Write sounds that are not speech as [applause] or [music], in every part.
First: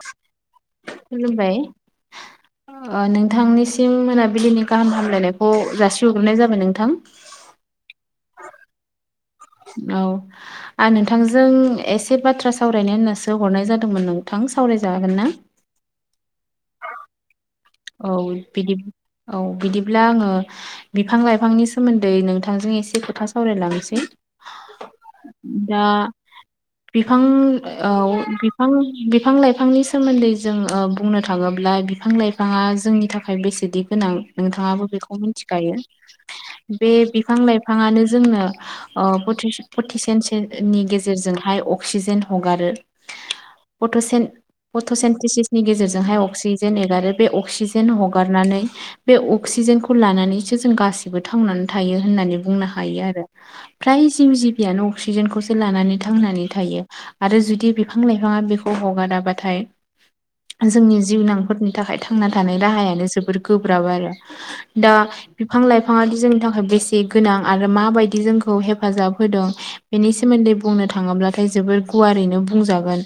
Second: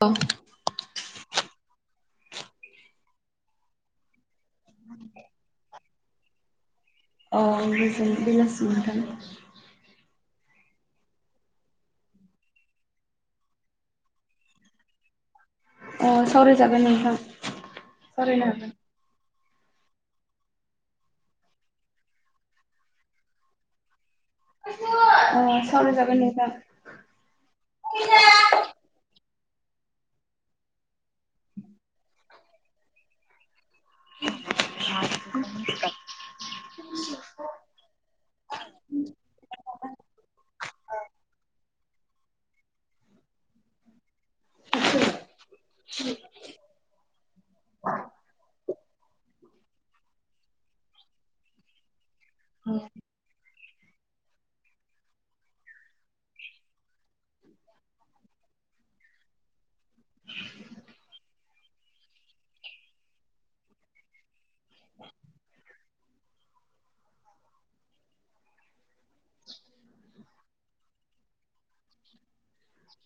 औ खुलुमबाय नोंथांनिसिम मोनाबिलिनि गाहाम हामलायनायखौ जासिहग्रोबनाय जाबाय नोंथां अ आं गोजोन बेलासि मोनथोन औ आरो नोंथांजों एसे बाथ्रा सावरायनो होननासो हरनाय जादोंमोन नोंथां सावरायजागोन ना अ सावरायजागोन नोंथां औ सावरायनो बिदि औ बिदिब्ला आङो बिफां लाइफांनि सोमोन्दै नोंथांजों एसे खोथा सावरायलांसै हागोन अ दा सावरायजागोन नोंथां बिफां औ बिफां बिफां लाइफांनि सोमोन्दै जों बुंनो थाङोब्ला बिफां लाइफां थाङा जोंनि थाखाय बेसेदि गोनां नोंथाङाबो बेखौ मिथिखायो बे बिफां लाइफाङानो जोंनो ओ पतसेननि गेजेरजोंहाय अक्सिजेन हगारो फट'से पट'सेन्टिसिसनि गेजेरजोंहाय अक्सिजेन एगारो बे अक्सिजेन हगारनानै बे अक्सिजेनखौ लानानैसो जों गासिबो थानानै थायो होननानै बुंनो हायो आरो फ्राय जिउ जिबियानो अक्सिजेनखौसो लानानै थांनानै थायो आरो जुदि बिफां लाइफाङा बेखौ हगाराबाथाय जोंनि जिउनांफोरनि नि थाखाय थांना थानाय राहायानो जोबोर गोब्राब आरो दा बिफां लाइफाङादि जोंनि थाखाय बेसे गोनां आरो माबायदि जोंखौ हेफाजाब होदों बेनि सोमोन्दै बुंनो थाङोब्लाथाय जोबोर गुवारैनो बुंजागोन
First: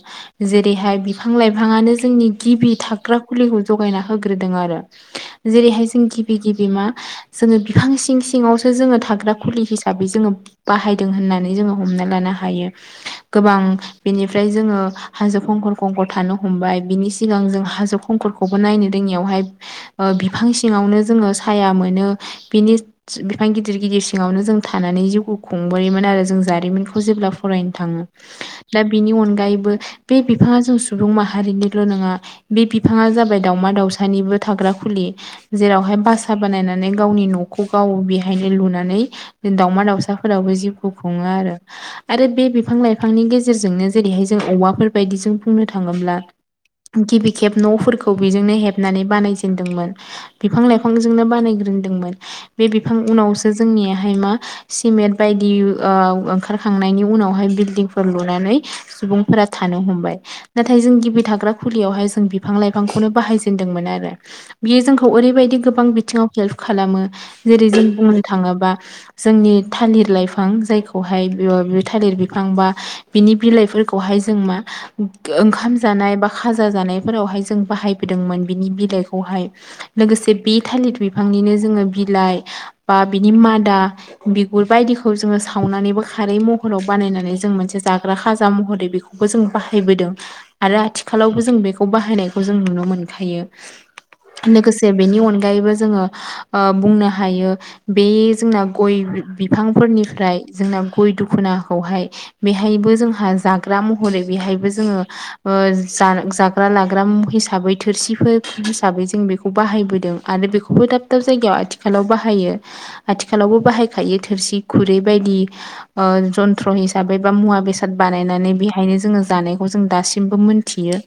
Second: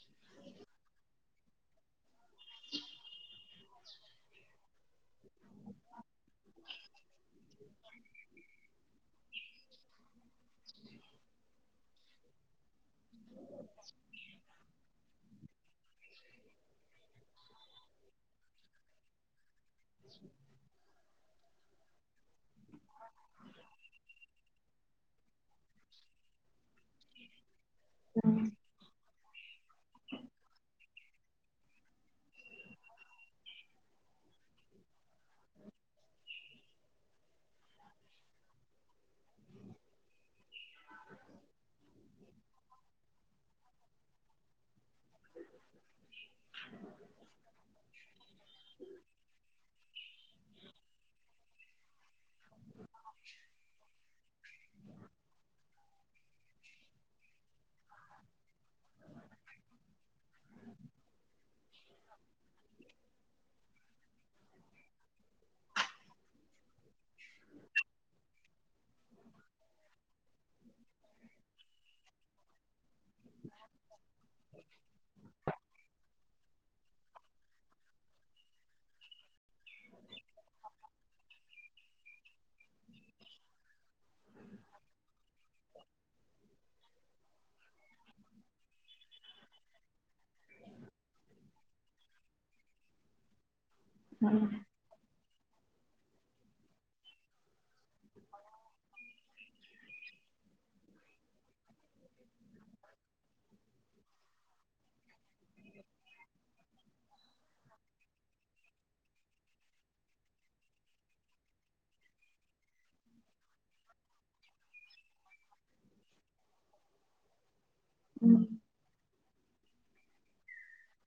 जेरैहाय बिफां लाइफाङानो जोंनि गिबि थाग्रा फुलिखौ जगायना होग्रोदों आरो जेरैहाय जों गिबि गिबि मा जोङो बिफां सिङावसो जोङो थाग्रा खुलि हिसाबै जोङो बाहायदों होननानै जोङो हमना लानो हायो गोबां बेनिफ्राय जोङो हाजो खंखर खंखर थानो हमबाय बिनि सिगां जों हाजो हंखरखौबो नायनो रोङियावहाय बिफां सिङावनो जोङो साया मोनो बिनि बिफां गिदिर गिदिर सिङावनो जों थानानै जिउखौ खुंबोयोमोन आरो जों जारिमिनखौ खौ जेब्ला फरायनो थाङो दा बिनि अनगायैबो बे बिफाङा जों सुबुं माहारिनिल' नङा बे बिफाङा जाबाय दावमा दाावसानिबो थाग्रा खुलि जेरावहाय बासा बानायनानै गावनि न'खौ गाव बेहायनो लुनानै दाावमा दाउसाफोरावबो जिउखौ खुङो आरो आरो बे बिफां लाइफांनि गेजेरजोंनो जेरैहाय जों औवाफोर बायदिजों बुंनो थाङोब्ला गिबि खेब न'फोरखौ बेजोंनो हेबनानै बानायजेनदोंमोन बिफां लाइफांजोंनो बानायग्रोनदोंमोन बे बिफां उनावसो जोंनियहाय मा सिमेन्ट बायदि ओंखारखांनायनि उनावहाय बिलदिंफोर लुनानै सुबुंफोरा थानो हमबाय नाथाय जों गिबि थाग्रा खुलियावहाय जों बिफां लाइफां खौनो बाहायजेनदोंमोन आरो बियो जोंखौ ओरैबायदि गोबां बिथिङाव हेल्प खालामो जेरै जों बुंनो थाङोबा जोंनि थालिर लाइफां जायखौहाय थालिर बिफां बा बिनि बिलाइफोरखौहाय जों मा ओंखाम जानाय बा खाजा जानाय फोरावहाय जों बाहायबोदोंमोन बिनि बिलाइखौहाय लोगोसे बे थालिर बिफांनिनो जोङो बिलाइ बा बिनि मादा बिगुर बायदिखौ जोङो सावनानैबो खारै महराव बानायनानै जों मोनसे जाग्रा खाजा महरै बेखौबो जों बाहायबोदों आरो आथिखालावबो जों बे खौ बाहायनायखौ जों नुनो मोनखायो लोगोसे बेनि अनगायैबो जोङो ओ बुंनो हायो बे जोंना गय बिफांफोरनिफ्राय जोंना गय दुखुनाखौहाय बेहायबो जोंहा जाग्रा महरै बेहायबो जोङो जा लाग्रा हिसाबै थोरसिफोर हिसाबै जों बेखौ बाहायबोदों आरो बेखौबो दाब दाब जायगायाव आथिखाल आथिखालाव बाहायो आथिखालावबो बाहायखायो थोरसि खुरै बायदि ओ जन्थ्र हिसाबै बा मुवा बेसाद बेसाद बानायनानै बेहायनो जोङो जानायखौ जों दासिमबो मोन्थियो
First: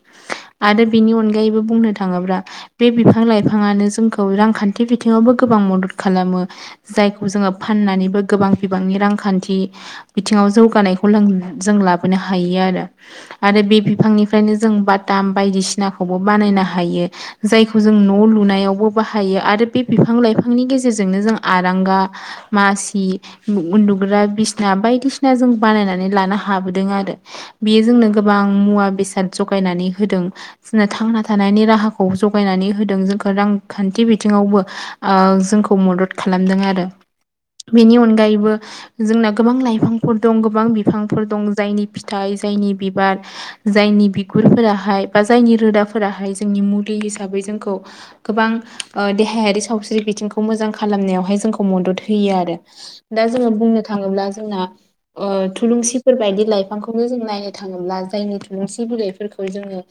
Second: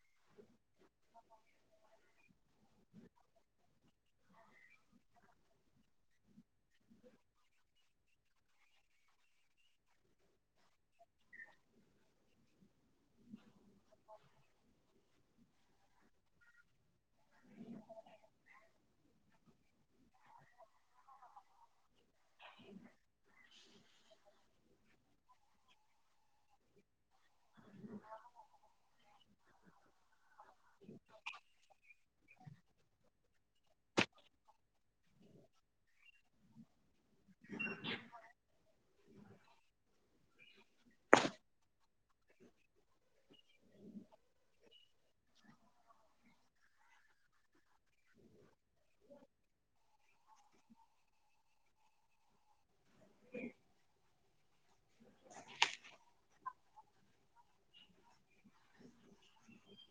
आरो बिनि अनगायैबो बुंनो थाङोब्ला बे बिफां लाइफाङानो जोंखौ रांखान्थि बिथिङावबो गोबां मदद खालामो जायखौ जोङो फाननानैबो गोबां बिबांनि रांखान्थि बिथिङाव जौगानायखौ लों जों लाबोनो हायो आरो आरो बे बिफांनिफ्रायनो जों बाताम बायदिसिनाखौबो बानायनो हायो जायखौ जों न' लुनायावबो बाहायो आरो बे बिफां लाइफांनि गेजेरजोंनो जों आरांगा मासि उन्दुग्रा बिसना बायदिसिना जों बानायनानै लानो हाबोदों आरो बेयो जोंनो गोबां मुवा बेसाद जगायनानै होदों जोंनो थांना थानायनि राहाखौ जगायनानै होदों जोंखौ रां खान्थि बिथिङावबो जोंखौ मदद खालामदों आरो बेनि अनगायैबो जोंना गोबां लाइफांफोर दं गोबां बिफांफोर दं जायनि फिथाइ जायनि बिबार जायनि बिगुरफोराहाय बा जायनि रोदाफोराहाय जोंनि मुलि हिसाबै जोंखौ गोबां देहायारि सावस्रि बिथिंखौ मोजां खालामनायावहाय जोंखौ मदद होयो आरो दा जोङो बुंनो थाङोब्ला जोंना थुलुंसिफोर बायदि लाइफांखौनो जों नायनो थाङोब्ला जायनि थुलुंसि बिलाइफोरखौ जोङो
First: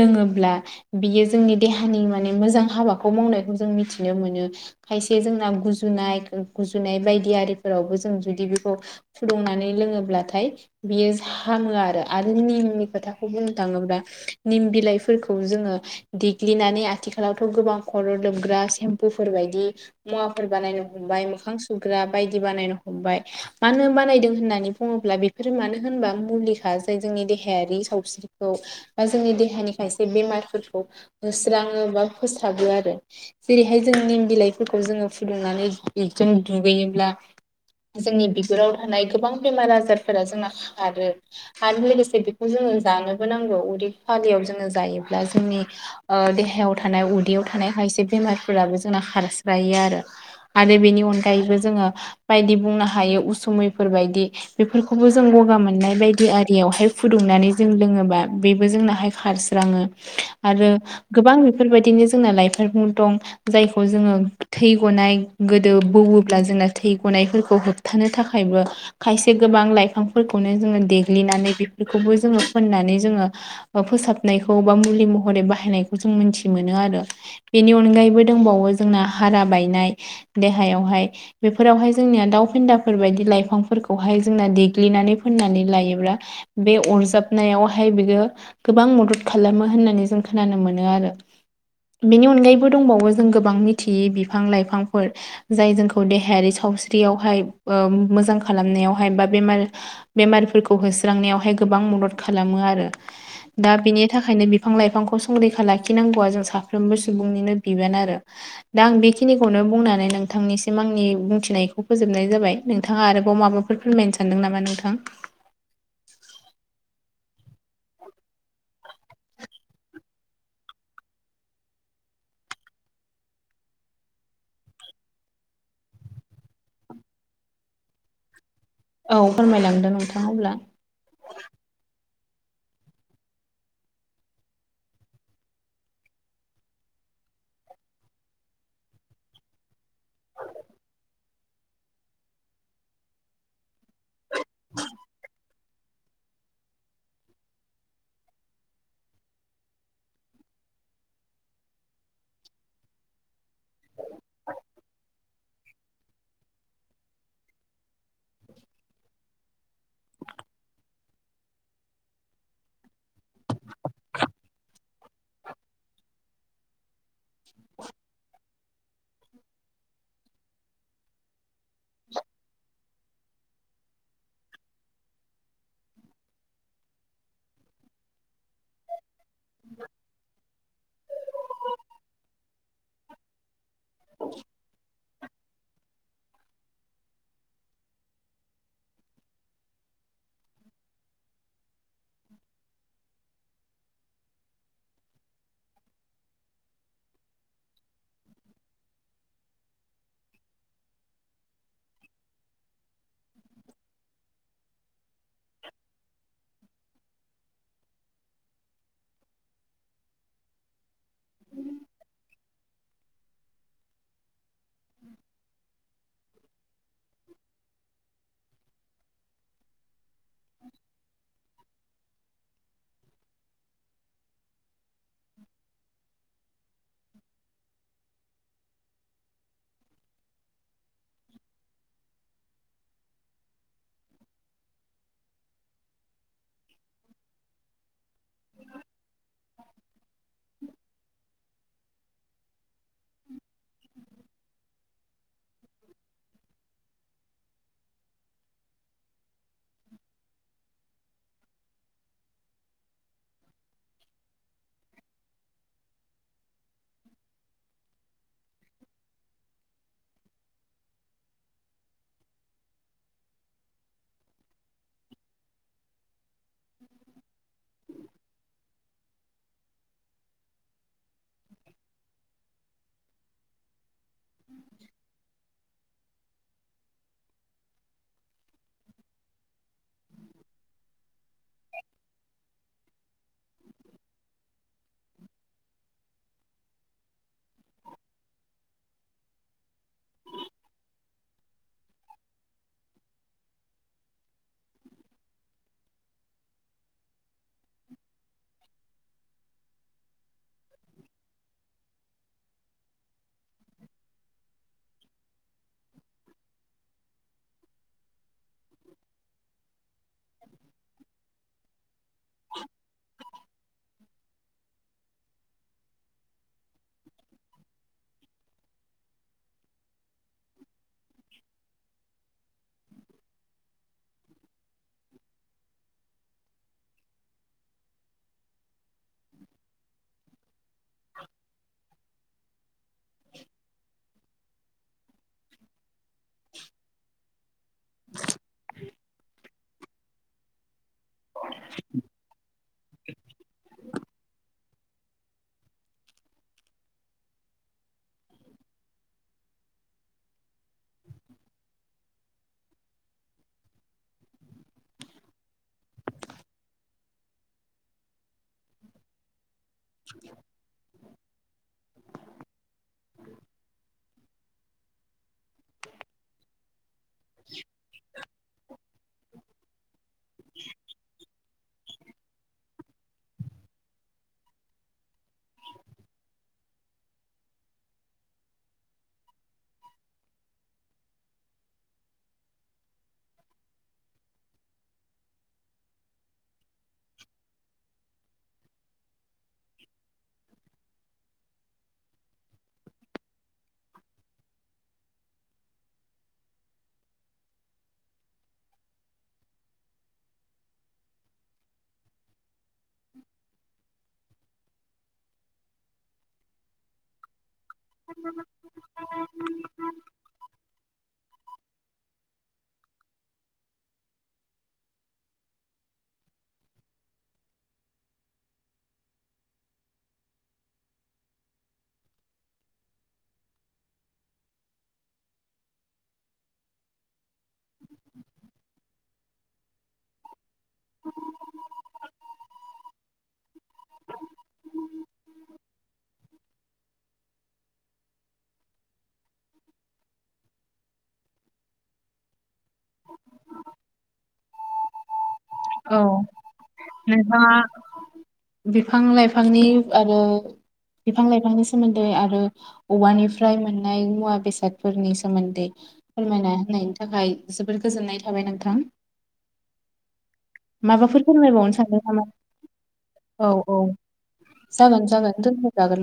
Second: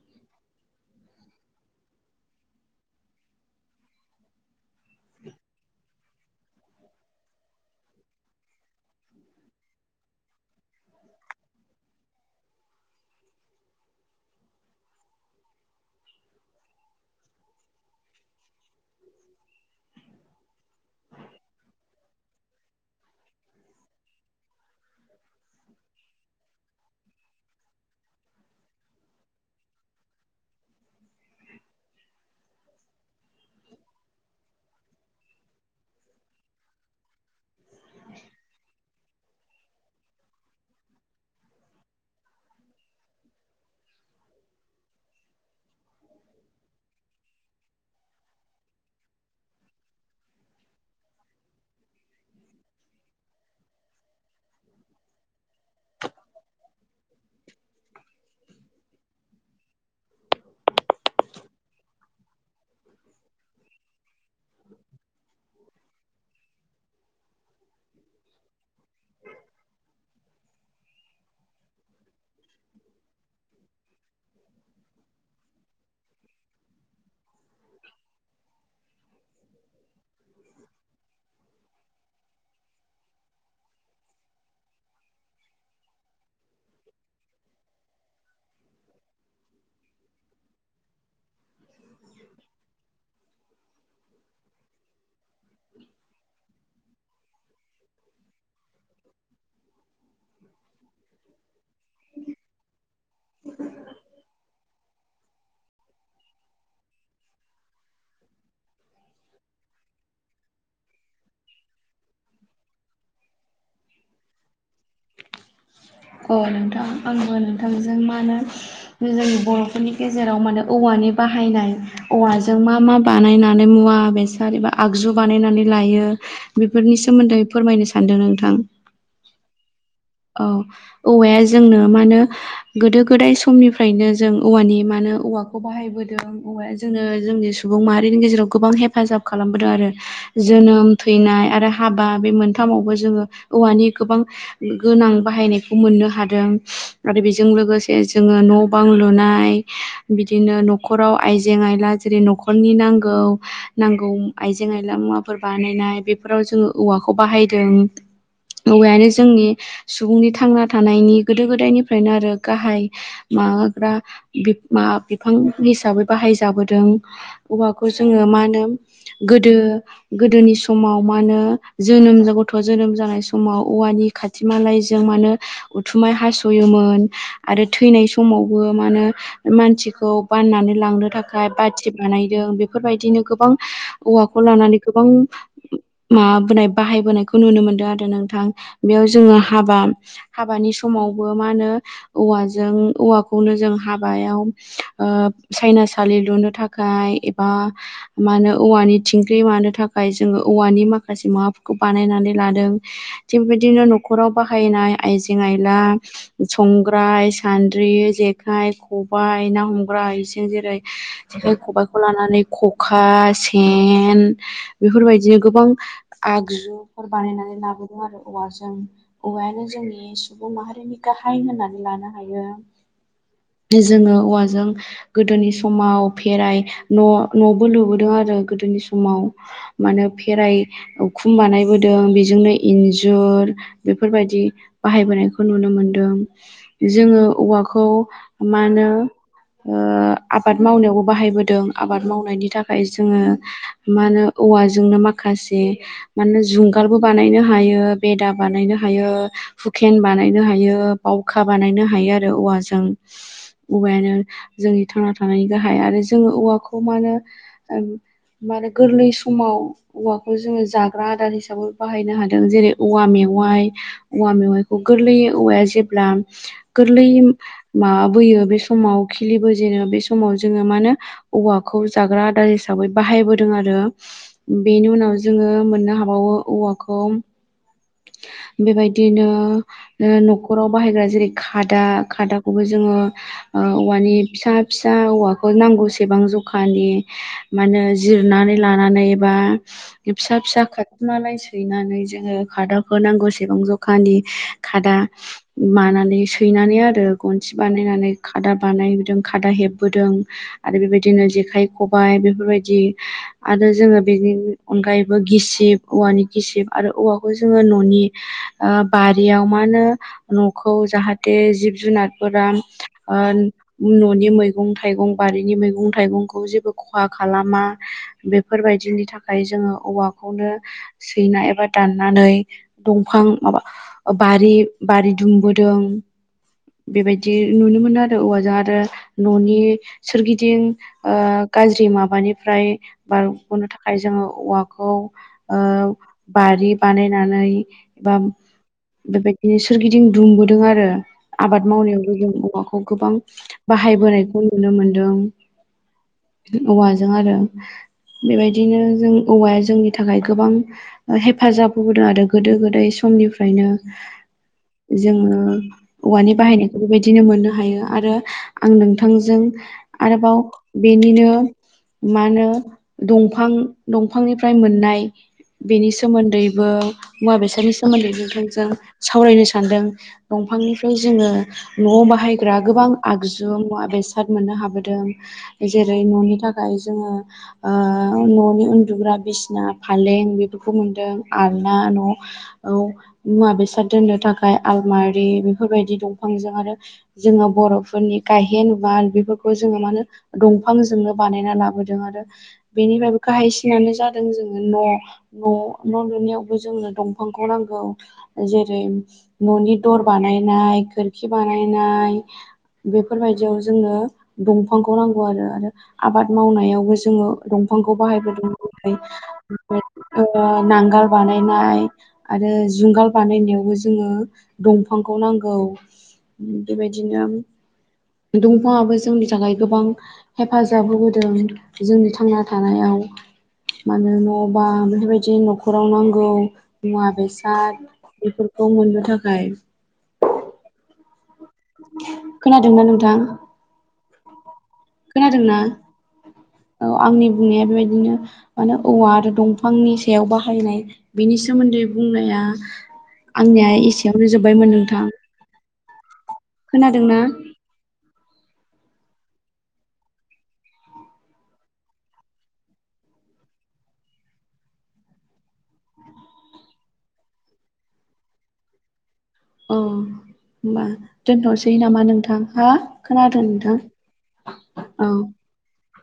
लोङोब्ला बियो जोंनि देहानि माने मोजां हाबाखौ मावनायखौ जों मिथिनो मोनो खायसे जोंना गुजुनाय गुजुनाय बायदि आरिफोरावबो जों जुदि बेखौ फुदुंनानै लोङोब्लाथाय बियो हामो आरो आरो निमनि खोथाखौ बुंनो थाङोब्ला निम बिलाइफोरखौ जोङो देग्लिनानै आथिखालावथ' गोबां खर' लोबग्रा सेम्पुफोर बायदि मुवाफोर बानायनो हमबाय मोखां सुग्रा बायदि बानायनो हमबाय मानो होन बानायदों होननानै बुङोब्ला बे फोर मानो होनबा मुलिखा जाय जोंनि देहायारि सावस्रिखौ बा जोंनि देहानि खायसे बेमारफोरखौ होस्राङो बा फोसाबो आरो जेरैहाय जों निम बिलाइफोरखौ जोङो फुदुंनानै बेजों दुगैयोब्ला जोंनि बिगुराव थानाय गोबां बेमार आजारफोरा जोंना खारो आरो लोगोसे बेखौ जोङो जानोबो नांगौ उदै खालियाव जोङो जायोब्ला जोंनि देहायाव थानाय उदैयाव थानाय खायसे बेमारफोराबो जोंना खारस्रायो आरो आरो बेनि अनगायैबो जोङो बायदि बुंनो हायो उसुमैफोर बायदि बेफोरखौबो जों गगा मोनो मोननाय आरि बायदिफोराव जों फुदुंनानै लोङोब्ला बे बेबो जोंनाहाय खारस्राङो आरो गोबां बेफोरबायदि नो जोंना लाइफां मुलिफोर दं जायखौ जोङो थै गनाय गोदो बौवोब्ला जोंना थै गनायफोरखौ होबथानो थाखायबो खायसे गोबां लाइफां फोरखौनो जोङो देग्लिनानै बेफोरखौबो जोङो फोननानै जोङो फोसाबनायखौ बा मुलि महरै बाहायनायखौ जों मोनथि मोनो आरो बेनि अनगायैबो दंबावो जोंना हारा बायनाय देहायावहाय बे फोरावहाय जोंनिया दाउ फेन्दाफोरबायदि लाइफांफोरखौहाय जोंना देग्लिनानै फोननानै लायोब्ला बे अरजाबनायावहाय बियो गोबां मदद खालामो होननानै जों खोनानो मोनो आरो बेनि अनगायैबो दंबावो जों गोबां मिथियै बिफां लाइफांफोर जाय जोंखौ देहायारि सावस्रियावहाय मोजां खालामनायावहाय बा बेमारफोरखौ होस्रांनायावहाय गोबां मदद खालामो आरो दा बिनि थाखायनो बिफां लाइफांखौ संरैखा लाखिनांगौआ जों साफ्रोमबो सुबुंनिनो बिबान आरो दा आं बेखिनिखौनो बुंनानै नोंथांनिसिम आंनि बुंथिनायखौ फोजोबनाय जाबाय नोंथाङा आरोबाव माबा फोर फोरमायनो सानदों नामा नोंथां अ नोंथां आंबो नोंथांजों मा होनो जोंनि बर'फोरनि गेजेराव माने औवानि बाहायनाय औवाजों मा मा बानायनानै मुवा बेसाद एबा आगजु बानायनानै लायो बेफोरनि सोमोन्दै फोरमायनो सानदों नोंथां औ फोरमायलांदों नों औ औवाया जोंनो मा होनो गोदो गोदाय समनिफ्रायनो जों औवानि म होनो औवाखौ बाहायबोदों जोङो जोंनि सुबुं माहारिनि गेजेराव गोबां हेफाजाब खालामबोदों आरो जोनोम थैनाय आरो हाबा बे मोनथामावबो जोङो औवानि गोबां गोनां बाहायनायखौ मोननो हादों आरो बेजों लोगोसे जोङो न' बां लुनाय बिदिनो न'खराव आइजें आयला जेरै न'खरनि नांगौ नांगौ आइजें आइला मुवा फोरफोर बानायनाय बेफोराव जोङो औवाखौ बाहायदों औवायानो जोंनि सुबुंनि थांना थानायनि गोदो गोदायनिफ्रायनो आरो गाहाय माबाग्रा मा बिफां हिसाबै बाहायजाबोदों औवाखौ जोङो मा होनो गोदो गोदोनि समाव मा होनो जोनोम गथ' जोनोम जानाय समाव औवानि खाथि मालायजों मान उथुमाय हास'योमोन आरो थैनाय समावबो मा होनो मानसिखौ बाननानै लांनो थाखाय बाथि बानायदों बेफोरबायदिनो गोबां औवाखौ लानानै गोबां माबाबोनाय बाहायबोनायखौ नुनो मोनदों आरो नोंथां बेयाव जोङो हाबा हाबानि समावबो मा होनो औवाजों औवाखौनो जों हाबायाव साइनासालि लुनो थाखाय एबा मा होनो औवानि थिंख्रि मानो थाखाय जोङो औवानि माखासे माबाफोरखौ बानायनानै लादों थिग बिदिनो न'खराव बाहायनाय आइजें आयला संग्राय सान्द्रि जेखाइ खबाय ना हमग्रा इसें जेरै जेखाय खबायाइखौ लानानै खखा सेन बेफोरबायदिनो गोबां आगजु बानायनानै लाबोदों आरो औवाजों औवायानो जोंनि सुबुं माहारिनि गाहाय होननानै लानो हायो [inaudible] जोङो औवाजों गोदोनि समाव फेराइ न नबो लुबोदों आरो गोदोनि समाव माने खेराइ उखुम बानायबोदों बेजोंनो इन्ज जर बेफोरबायाददि बाहायबोनायखौ नुनो मोनदों जोङो औवाखौ मा होनो आबाद मावनायावबो बाहायबोदों आबाद मावनायनि थाखाय जोङो मा होनो औवाजोंनो माखासे मानो जुंगालबो बानायनो हायो बेदा बानायनो हायो हुखेन बानायनो हायो बावखा बानायनो हायो आरो औवाजों औवायानो जोंनि थांना थानायनि गाहाय आरो जोङो औवाखौ मा होनो मान गोरलै समाव औवाखौ जोङो जाग्रा आदार हिसाबै बाहायनो हादों जेरै औवा मेवाइ औवा मेवाइखौ गोरलै औवाया जेब्ला गोरलै माबाबोयो बे समाव खिलिबो जेनो बे समाव जोङो मा होनो औवाखौ जाग्रा आदार हिसाबै बाहायबोदों आरो बेनि उनाव जोङो मोननो हाबावो औवाखौ बेबायदिनो न'खराव बाहायग्रा जेरै खादा खादाखौबो जोङो औवानि फिसा फिसा औवाखौ नांगौसेबां जखानि मा होनो जिरनानै लानानै बा फिसा फिसा खारथुमनानै सैनानै जोङो खादाफोर नांगौसेबां जखानि खादा मानानै सैनानै आरो गनसि बानायनानै खादा बानायबोदों खादा हेबबोदों आरो बेबायदिनो जेखाइ खबाइ बेफोरबायदि आरो जोङो बेनि अनगायैबो गिसिब औवानि गिसिब आरो औवाखौ खौ जोङो न'नि ओ बारियाव मा होनो न'खौ जाहाथे जिब जुनारफोरा ओ न'नि मैगं थाइगं बारिनि मैगं थाइगंखौ जेबो खहा खालामा बेफोरबायदिनि थाखाय जोङो औवाखौनो सैना एबा दान नानै दंफां माबा बारि बारि दुमबोदों बेबायदि नुनो मोनो आरो औवाजों आरो न'नि सोरगिदिं ओ गाज्रि माबानिफ्राय बारग'नो थाखाय जोङो औवाखौ ओ बारि बानायनानै एबा बेबायदिनो सोरगिदिं दुमबोदों आरो आबाद मावनायावबो जों औवाखौ गोबां बाहायबोनायखौ नुनो मोनदों औवाजों आरो बेबायदिनो जों औवाया जोंनि थाखाय गोबां हेफाजाब होबोदों आरो गोदो गोदाय समनिफ्रायनो जोङो औवानि बाहायनायखौ बेबायदिनो मोननो हायो आरो आं नोंथांजों आरोबाव बेनिनो मा होनो दंफां दंफांनिफ्राय मोननाय बेनि सोमोन्दैबो मुवा बेसादनि सोमोन्दै नोंथांजों सावरायनो सानदों दंफांनिफ्राय जोङो न'आव बाहायग्रा गोबां आगजु मुवा बेसाद मोननो हाबोदों जेरै न'नि थाखाय जोङो ओ न'नि उन्दुग्रा बिसिना फालें बेफोरखौ मोनदों आलना न' औ मुवा बेसाद दोननो थाखाय आलमारि बेफोरबायदि दंफांजों आरो जोङो बर'फोरनि गायहेन बार बेफोरखौ जोङो मा होनो दंफांजोंनो बानायना लाबोदों आरो बेनिफ्रायबो गाहायसिनानो जादों जोङो न' न' न' लुनायावबो जोंनो दंफांखौ नांगौ जेरै न'नि दर बानायनाय खोरखि बानायनाय बेफोरबायदियाव जोंनो दंफांखौ नांगौ आरो आरो आबाद मावनायावबो जोङो दंफांखौ बाहायबोदों ओमफ्राय ओमफ्राय ओ नांगाल बानायनाय आरो जुंगाल बानायनायावबो जोङो दंफांखौ नांगौ बेबायदिनो दंफांआबो जोंनि थाखाय गोबां हेफाजाब होबोदों जोंनि थांना थानायाव मानो न' बां बेफोरबायदि न'खराव नांगौ मुवा बेसाद बेफोरखौ मोननो थाखाय [inaudible] खोनादोंना नोंथां खोनादोंना औ आंनि बुंनाया बेबायदिनो माने औवा आरो दंफांनि सायाव बाहायनाय बेनि सोमोन्दै बुंनाया आंनिया एसेयावनो जोब्बायमोन नोंथां औ खोनादोंना नोंथांङा बिफां लाइफांनि आरो बिफां लाइफांनि सोमोन्दै आरो औवानिफ्राय मोननाय मुवा बेसादफोरनि सोमोन्दै फोरमायना होननायनि थाखाय जोबोद गोजोननाय थाबाय नोंथां अ होमबा माबाफोर फोरमायबावनो दोनथ'नोसै सानदों नामा नोंथां हा खोनादों औ औ नोंथां जागोन औ जागोन दोनथ' जागोन